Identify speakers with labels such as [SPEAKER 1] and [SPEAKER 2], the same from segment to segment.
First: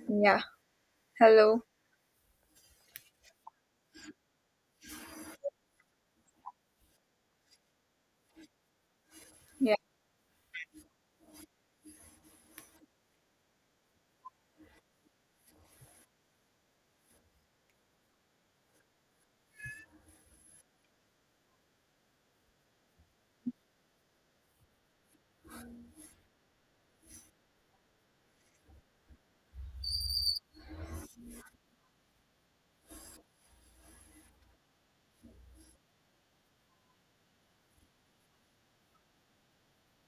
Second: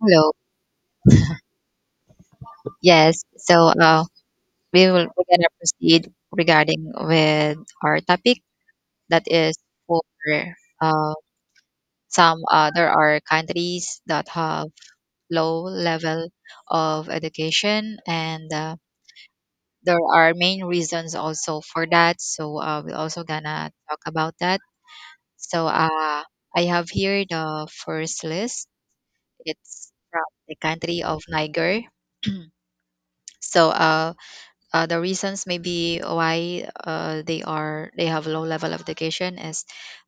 [SPEAKER 1] Hello.
[SPEAKER 2] Yeah, hello.
[SPEAKER 1] Yes. We're gonna proceed regarding with our topic that is
[SPEAKER 2] Yeah,
[SPEAKER 1] for uh, some there are countries that have low level of education and there are main reasons also for that. So we're also gonna talk about that. So uh, I have here the first list. It's from the country of Niger. so uh, the reasons maybe why they have low level of education is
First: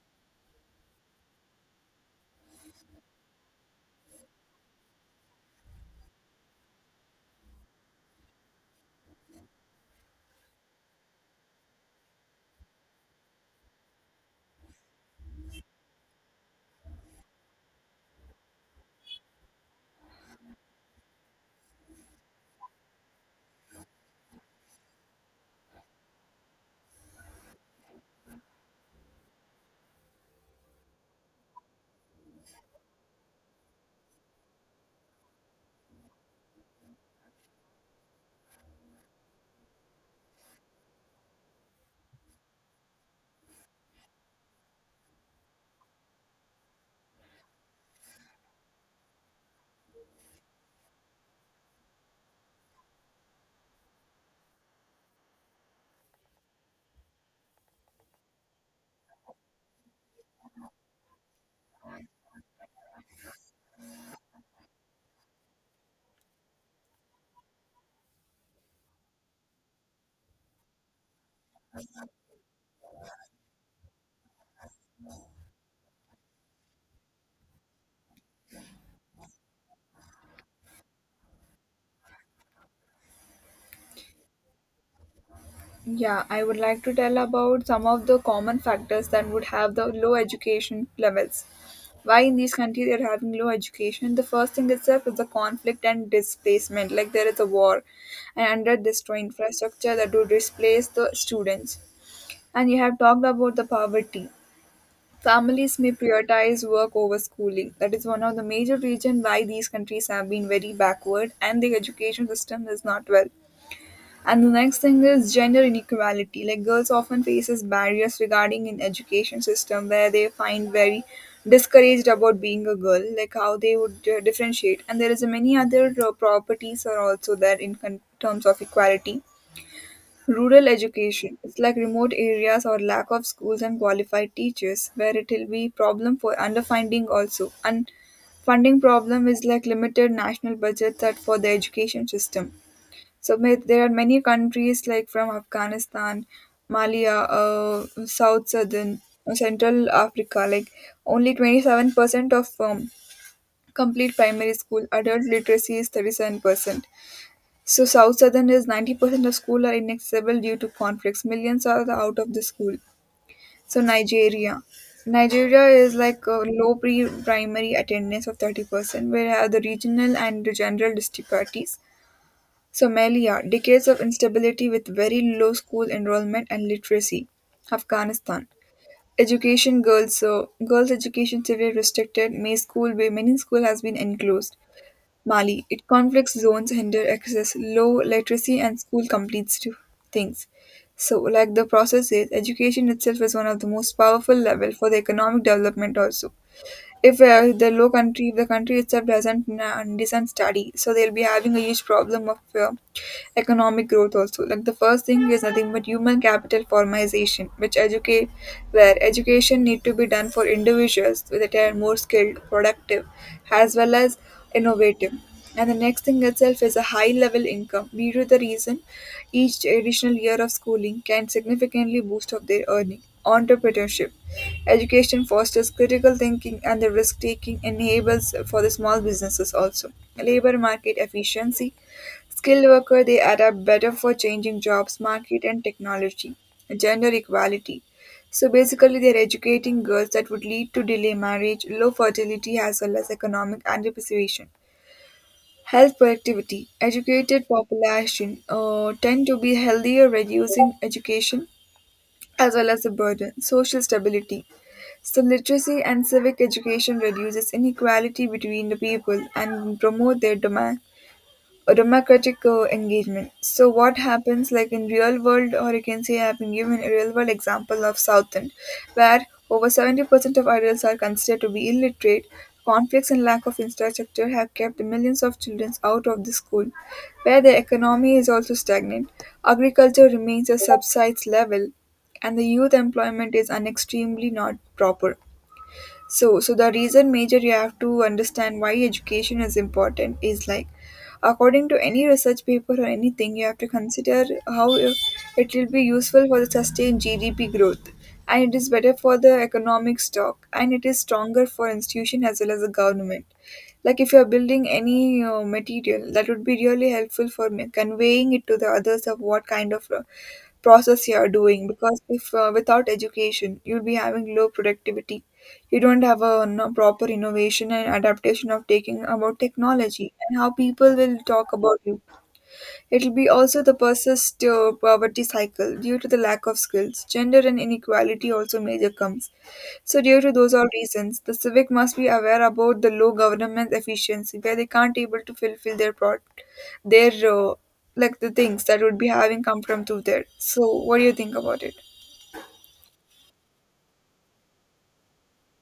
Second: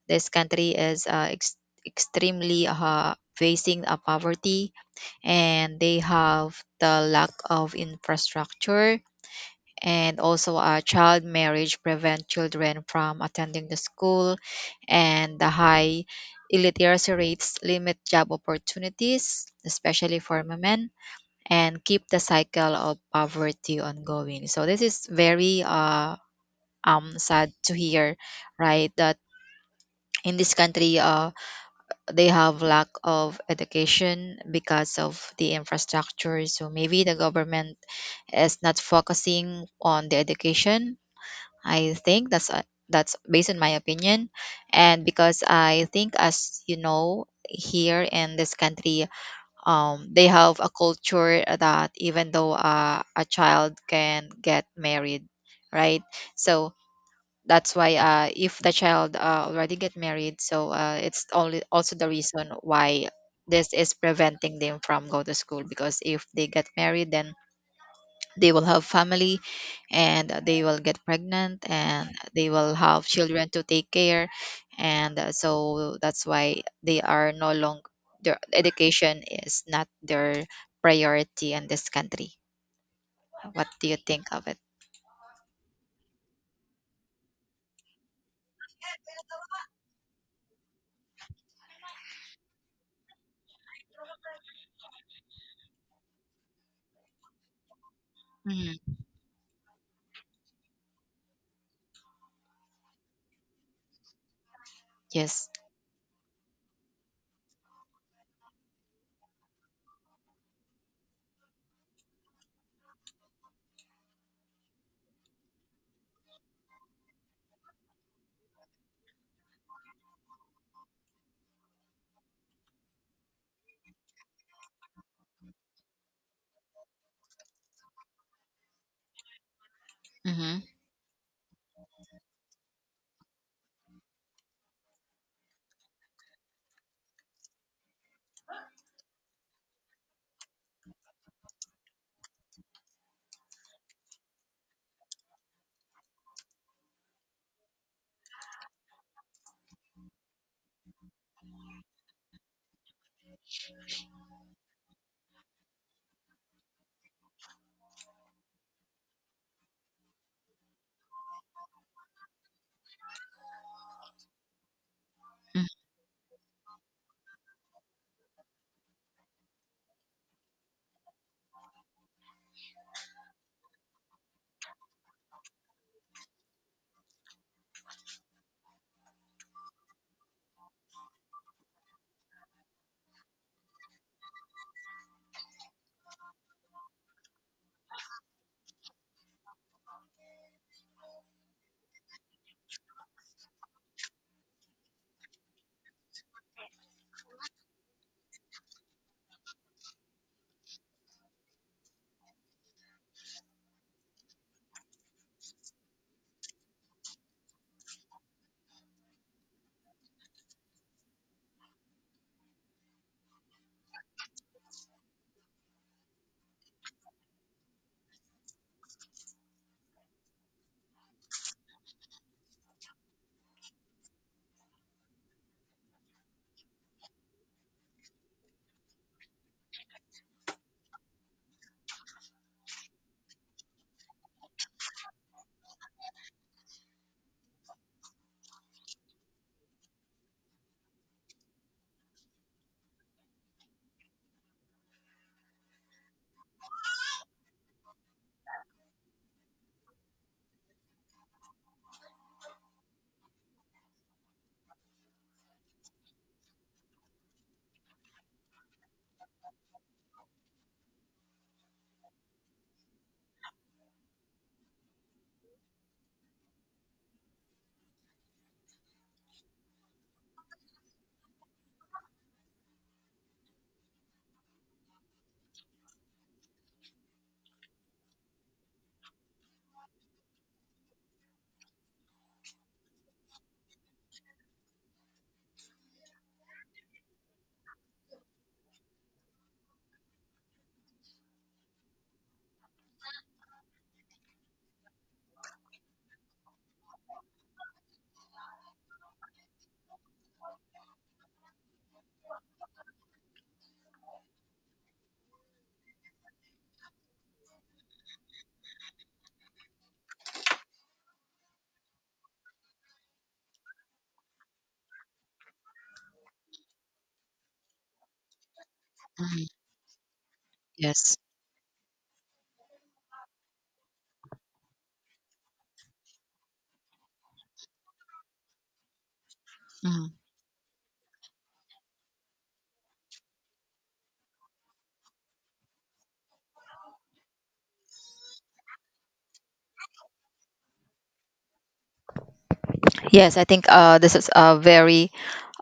[SPEAKER 1] this country is extremely facing a poverty, and they have the lack of infrastructure, and also child marriage prevent children from attending the school, and the high illiteracy rates limit job opportunities especially for women and keep the cycle of poverty ongoing. So this is very sad to hear, right? That in this country, they have lack of education because of the infrastructure. So maybe the government is not focusing on the education. I think that's That's based on my opinion, and because I think, as you know, here in this country they have a culture that even though a child can get married, right? So that's why if the child already get married, so it's only also the reason why this is preventing them from go to school, because if they get married then they will have family and they will get pregnant and they will have children to take care, and so that's why they are no longer, their education is not their priority in this country. What do you think of it?
[SPEAKER 2] yeah, I would like to tell about some of the common factors that would have the low education levels. Why in these countries they're having low education? The first thing itself is the conflict and displacement. Like there is a war and under
[SPEAKER 1] Mhm.
[SPEAKER 2] destroy infrastructure that would displace the students. And you have talked about the poverty.
[SPEAKER 1] yes
[SPEAKER 2] Families may prioritize work over schooling. That is one of the major reasons why these countries have been very backward and the education system is not well. And the next thing is gender inequality. Like girls often faces barriers regarding in education system where they find very discouraged about being a girl, like how they would differentiate. And there is a many other properties are also there in terms of equality.
[SPEAKER 1] hmm
[SPEAKER 2] Rural education. It's like remote areas or lack of schools and qualified teachers where it will be problem for underfunding also. And funding problem is like limited national budget that for the education system, there are many countries like from Afghanistan, Malia, South Southern, Central Africa. Like only 27% of complete primary school adult literacy is 37%. So South Southern is 90% of school are inaccessible due to conflicts. Millions are the out of the school. So Nigeria. Nigeria is like a low pre-primary attendance of 30%, where are the regional and the general disparities. Somalia: decades of instability with very low school enrollment and literacy. Afghanistan: education girls, so girls education severely restricted. May school where many school has been enclosed. Mali: it conflicts zones hinder access, low literacy and school completes to things. So, like the process is, education itself is one of the most powerful level for the economic development also, if the low country, if the country itself does not study, so they'll be having a huge problem of economic growth also, like the first thing is nothing but human capital formation, which educate where education need to be done for individuals that are more skilled productive as well as innovative. And the next thing itself is a high level income. Due to the reason each additional year of schooling can significantly boost up their earning. Entrepreneurship. Education fosters critical thinking and the risk taking enables for the small businesses also. Labor market efficiency. Skilled worker they adapt better for changing jobs, market and technology. Gender equality. So basically, they're educating girls that would lead to delay marriage, low fertility, as well as economic anticipation. Health productivity, educated population tend to be healthier, reducing education as well as the burden. Social stability, so literacy and civic education reduces inequality between the people and promote their demand democratic engagement. So what happens like in real world, or you can say I've been given a real world example of Southend, where over 70% of adults are considered to be illiterate. Conflicts and lack of infrastructure have kept millions of children out of the school, where the economy is also stagnant. Agriculture remains a subsides level, and the youth employment is an extremely not proper, so the reason major you have to understand why education is important is like, according to any research paper or anything, you have to consider how it will be useful for the sustained gdp growth, and it is better for the economic stock, and it is stronger for institution as well as the government. Like if you are building any material that would be really helpful for me conveying it to the others of what kind of process you are doing, because if without education, you'll be having low productivity, you don't have a no, proper innovation and adaptation of taking about technology and how people will
[SPEAKER 1] yes.
[SPEAKER 2] talk about you. It will be also the persist poverty cycle due to the lack of skills, gender and inequality also major comes. So
[SPEAKER 1] Hmm.
[SPEAKER 2] due to those all reasons, the civic must be aware about the low government efficiency where they can't able to fulfill their their like the things that would be having come from to there. So what do you think about it?
[SPEAKER 1] Yes, I think this is a very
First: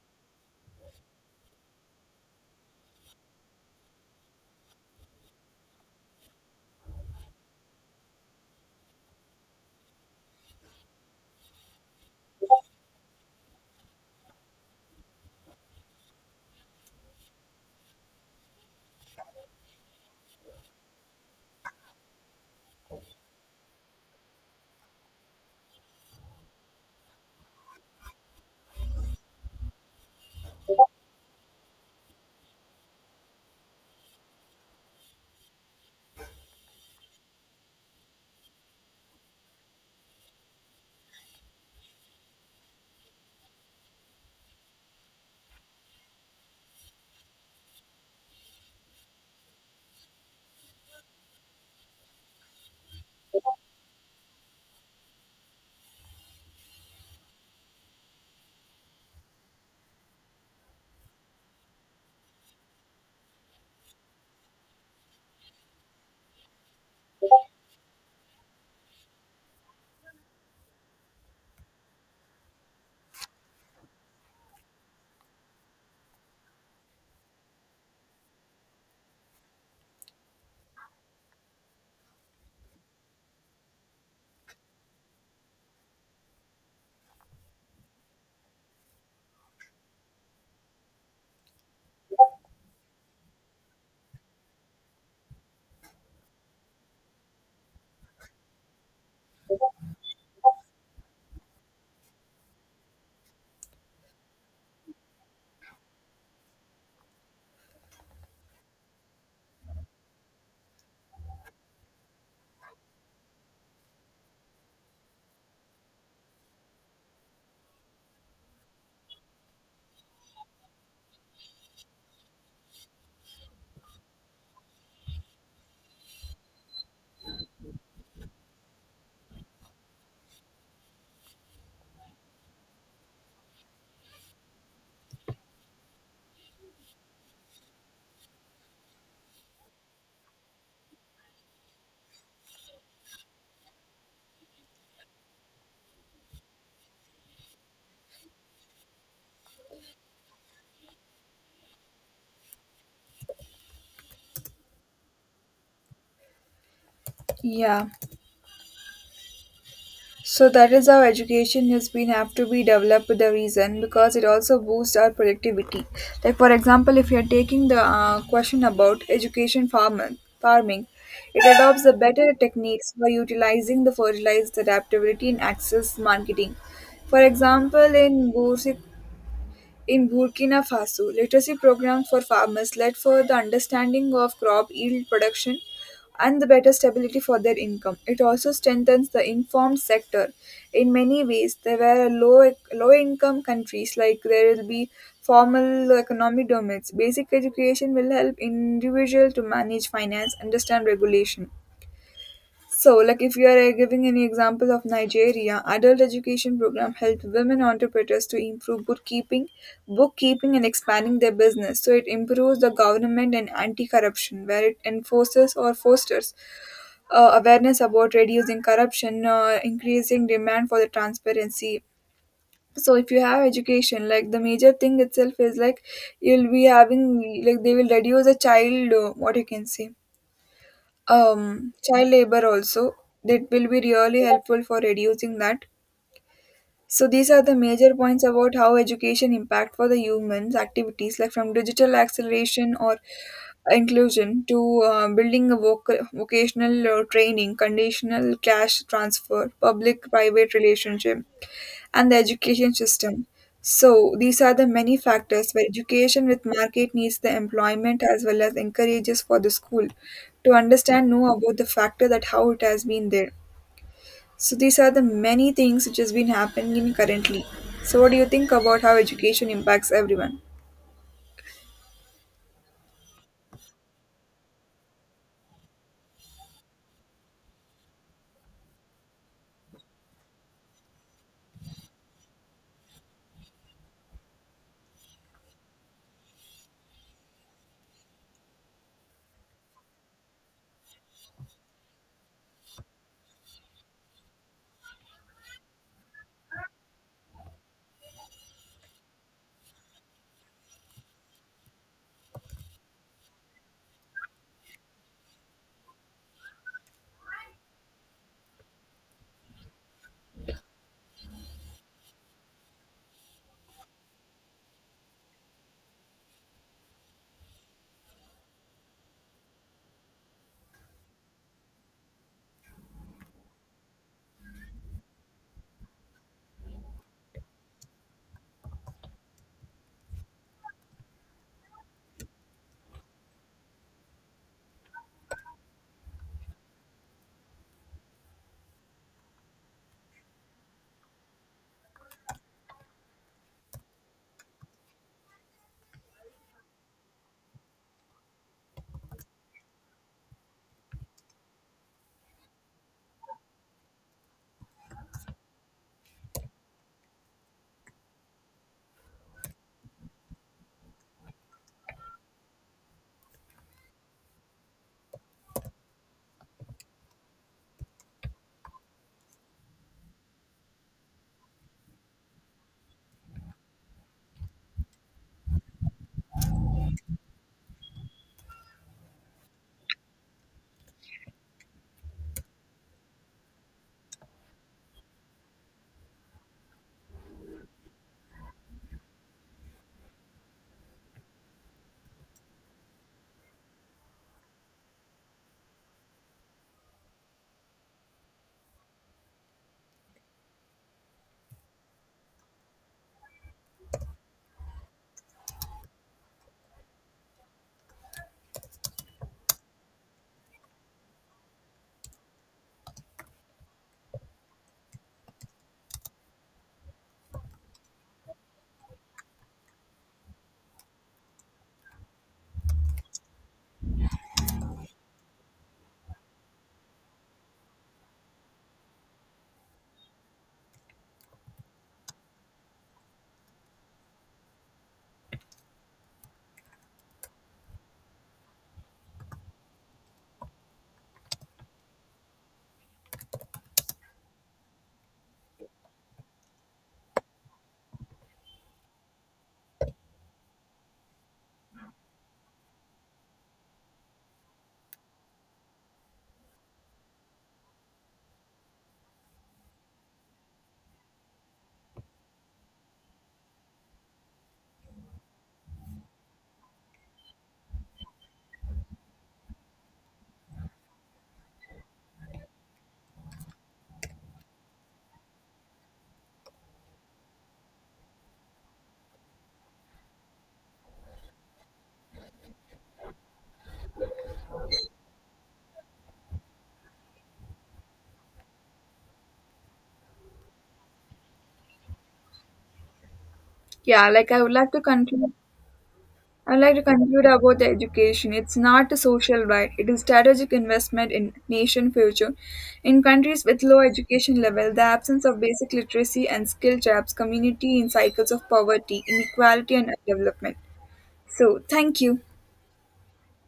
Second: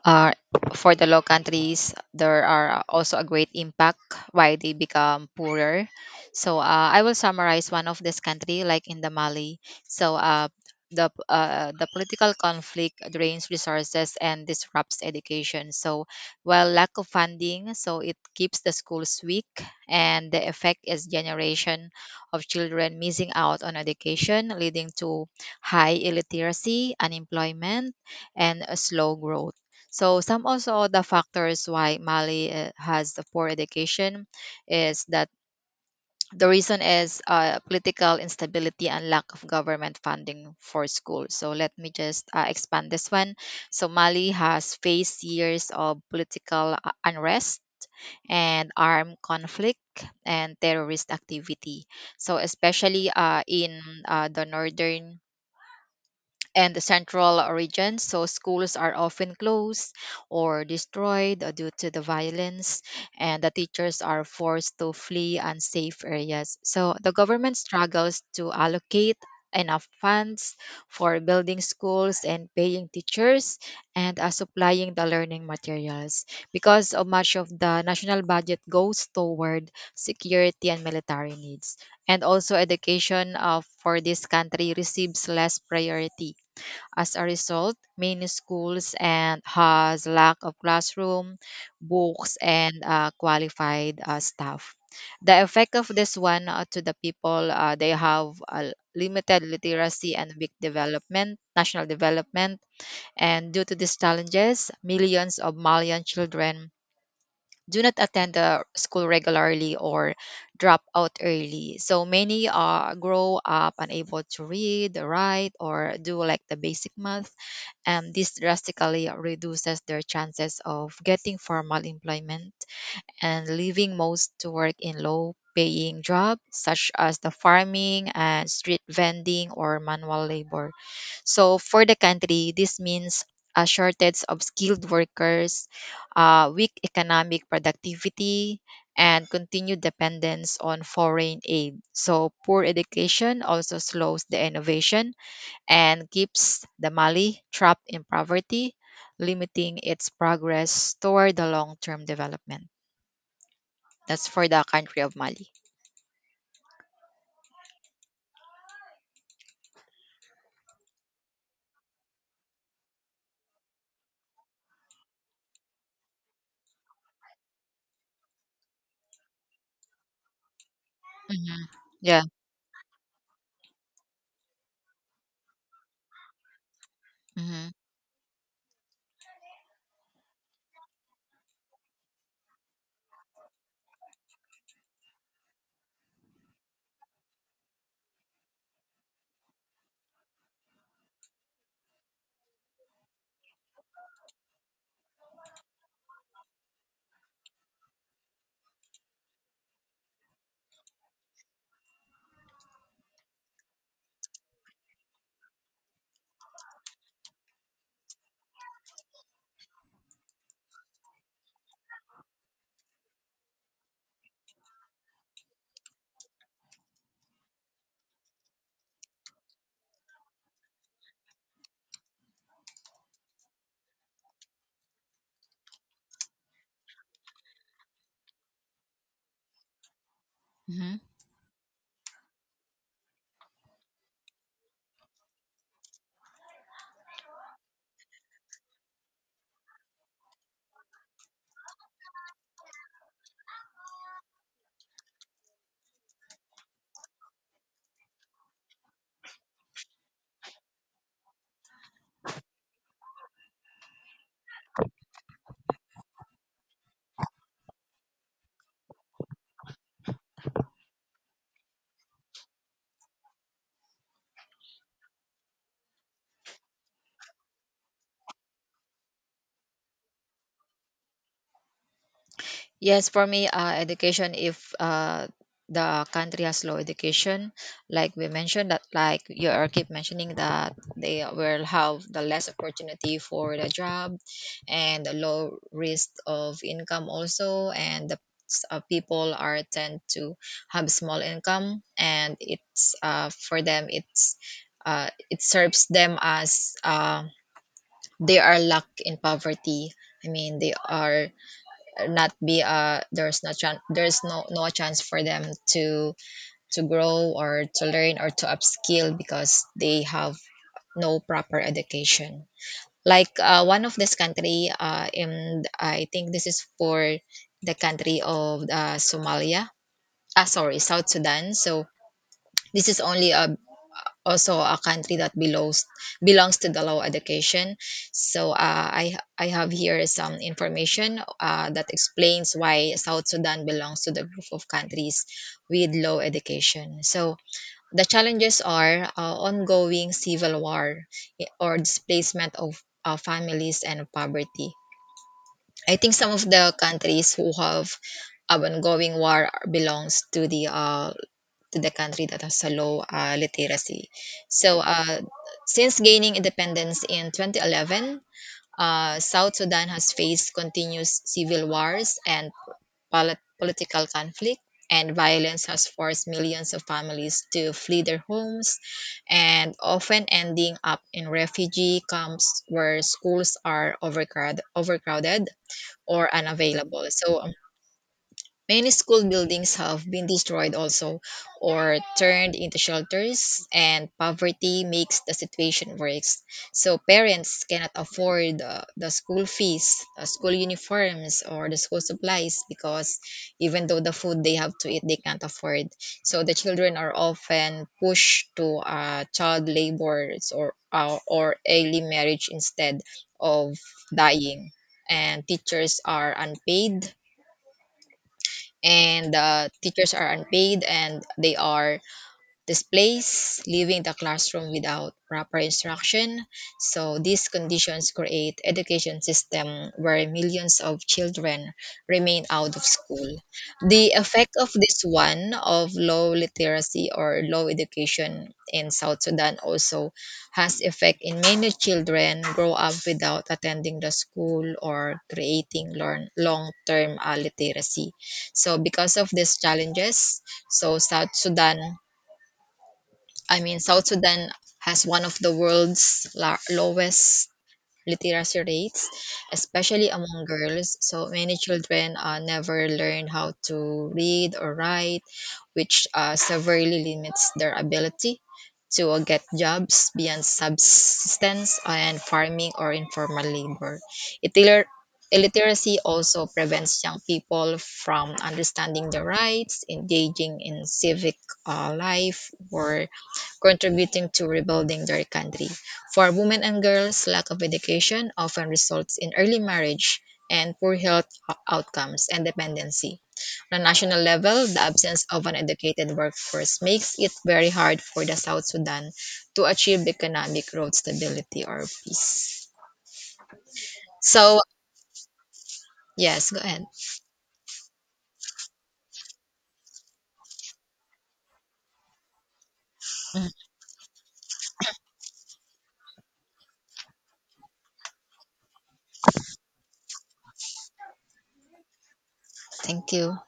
[SPEAKER 1] uh, for the low countries, there are also a great impact why they become poorer. So I will summarize one of this country, like in the Mali. So uh, the political conflict drains resources and disrupts education. So while lack of funding, so it keeps the schools weak, and the effect is generation of children missing out on education, leading to high illiteracy, unemployment, and a slow growth. So some also the factors why Mali has the poor education is that the reason is political instability and lack of government funding for schools. So let me just expand this one. So Mali has faced years of political unrest and armed conflict and terrorist activity. So especially in the northern and the central regions. So schools are often closed or destroyed due to the violence, and the teachers are forced to flee unsafe areas. So the government struggles to allocate enough funds for building schools and paying teachers and supplying the learning materials, because of much of the national budget goes toward security and military needs, and also education for this country receives less priority. As a result, many schools and has lack of classroom, books, and qualified staff. The effect of this one to the people, they have limited literacy and weak development, national development, and due to these challenges, millions of Malian children do not attend the school regularly or drop out early. So many grow up unable to read, write, or do like the basic math, and this drastically reduces their chances of getting formal employment and leaving most to work in low paying jobs such as the farming and street vending or manual labor. So for the country, this means a shortage of skilled workers, weak economic productivity, and continued dependence on foreign aid. So poor education also slows the innovation and keeps the Mali trapped in poverty, limiting its progress toward the long-term development. That's for the country of Mali.
[SPEAKER 2] Yeah. So that is how education has been have to be developed with the reason because it also boosts our productivity. Like for example, if you are taking the question about education farming, it
[SPEAKER 1] Mhm.
[SPEAKER 2] adopts the
[SPEAKER 1] Yeah.
[SPEAKER 2] better techniques for utilizing the fertilized adaptability in access marketing. For example, in Boursic, in Burkina Faso, literacy programs for farmers led for the understanding of crop yield production and the better stability for their income. It also strengthens the informed sector. In many ways, there were low income countries, like there will be formal economic domains. Basic education will help individual to manage finance, understand regulation. So, like if you are giving any example of Nigeria, adult education program helped women entrepreneurs to improve bookkeeping and expanding their business. So it improves the government and anti-corruption, where it enforces or fosters awareness about reducing corruption, increasing demand for the transparency. So if you have education, like the major thing itself is like you'll be having, like they will reduce the child, what you can say,
[SPEAKER 1] Hmm.
[SPEAKER 2] child labor also, that will be really helpful for reducing that. So these are the major points about how education impact for the humans activities, like from digital acceleration or inclusion to building a vocational training, conditional cash transfer, public private relationship and the education system. So, these are the many factors where education with market needs the employment as well as encourages for the school to understand know about the factor that how it has been there. So, these are the many things which has been happening currently. So, what do you think about how education impacts everyone?
[SPEAKER 1] Yes, for me, education, if the country has low education, like we mentioned that, like you are keep mentioning that they will have the less opportunity for the job and the low risk of income also, and people are tend to have small income, and it's for them it's it serves them as they are locked in poverty. I mean, they are not be there's no chance for them to grow or to learn or to upskill, because they have no proper education. Like one of this country in I think this is for the country of Somalia. Ah, sorry, South Sudan. So this is only also a country that belongs, to the low education. So I have here some information that explains why South Sudan belongs to the group of countries with low education. So the challenges are ongoing civil war, or displacement of families and poverty. I think some of the countries who have ongoing war belongs to the country that has a low literacy. So, since gaining independence in 2011, South Sudan has faced continuous civil wars and political conflict, and violence has forced millions of families to flee their homes and often ending up in refugee camps where schools are overcrowded or unavailable. So, many school buildings have been destroyed also or turned into shelters, and poverty makes the situation worse. So parents cannot afford the school fees, school uniforms, or the school supplies, because even though the food they have to eat, they can't afford. So the children are often pushed to child labors, or or early marriage instead of dying. And teachers are unpaid and Teachers are unpaid and they are displays, leaving the classroom without proper instruction. So these conditions create education system where millions of children remain out of school. The effect of this one of low literacy or low education in South Sudan also has effect in many children grow up without attending the school or creating learn long-term literacy. So because of these challenges, so South Sudan has one of the world's lowest literacy rates, especially among girls. So many children never learn how to read or write, which severely limits their ability to get jobs beyond subsistence and farming or informal labor. Illiter- Illiteracy also prevents young people from understanding their rights, engaging in civic life, or contributing to rebuilding their country. For women and girls, lack of education often results in early marriage and poor health outcomes and dependency. On a national level, the absence of an educated workforce makes it very hard for the South Sudan to achieve economic growth, stability, or peace.
[SPEAKER 2] Yeah, like I would
[SPEAKER 1] So,
[SPEAKER 2] like to conclude.
[SPEAKER 1] yes,
[SPEAKER 2] I'd
[SPEAKER 1] go
[SPEAKER 2] like to
[SPEAKER 1] ahead.
[SPEAKER 2] conclude about the education. It's not a social right. It is strategic investment in nation future. In countries
[SPEAKER 1] Mm.
[SPEAKER 2] with low education level, the absence of basic literacy and skill traps community in cycles of poverty, inequality and development. So thank you.
[SPEAKER 1] Thank you.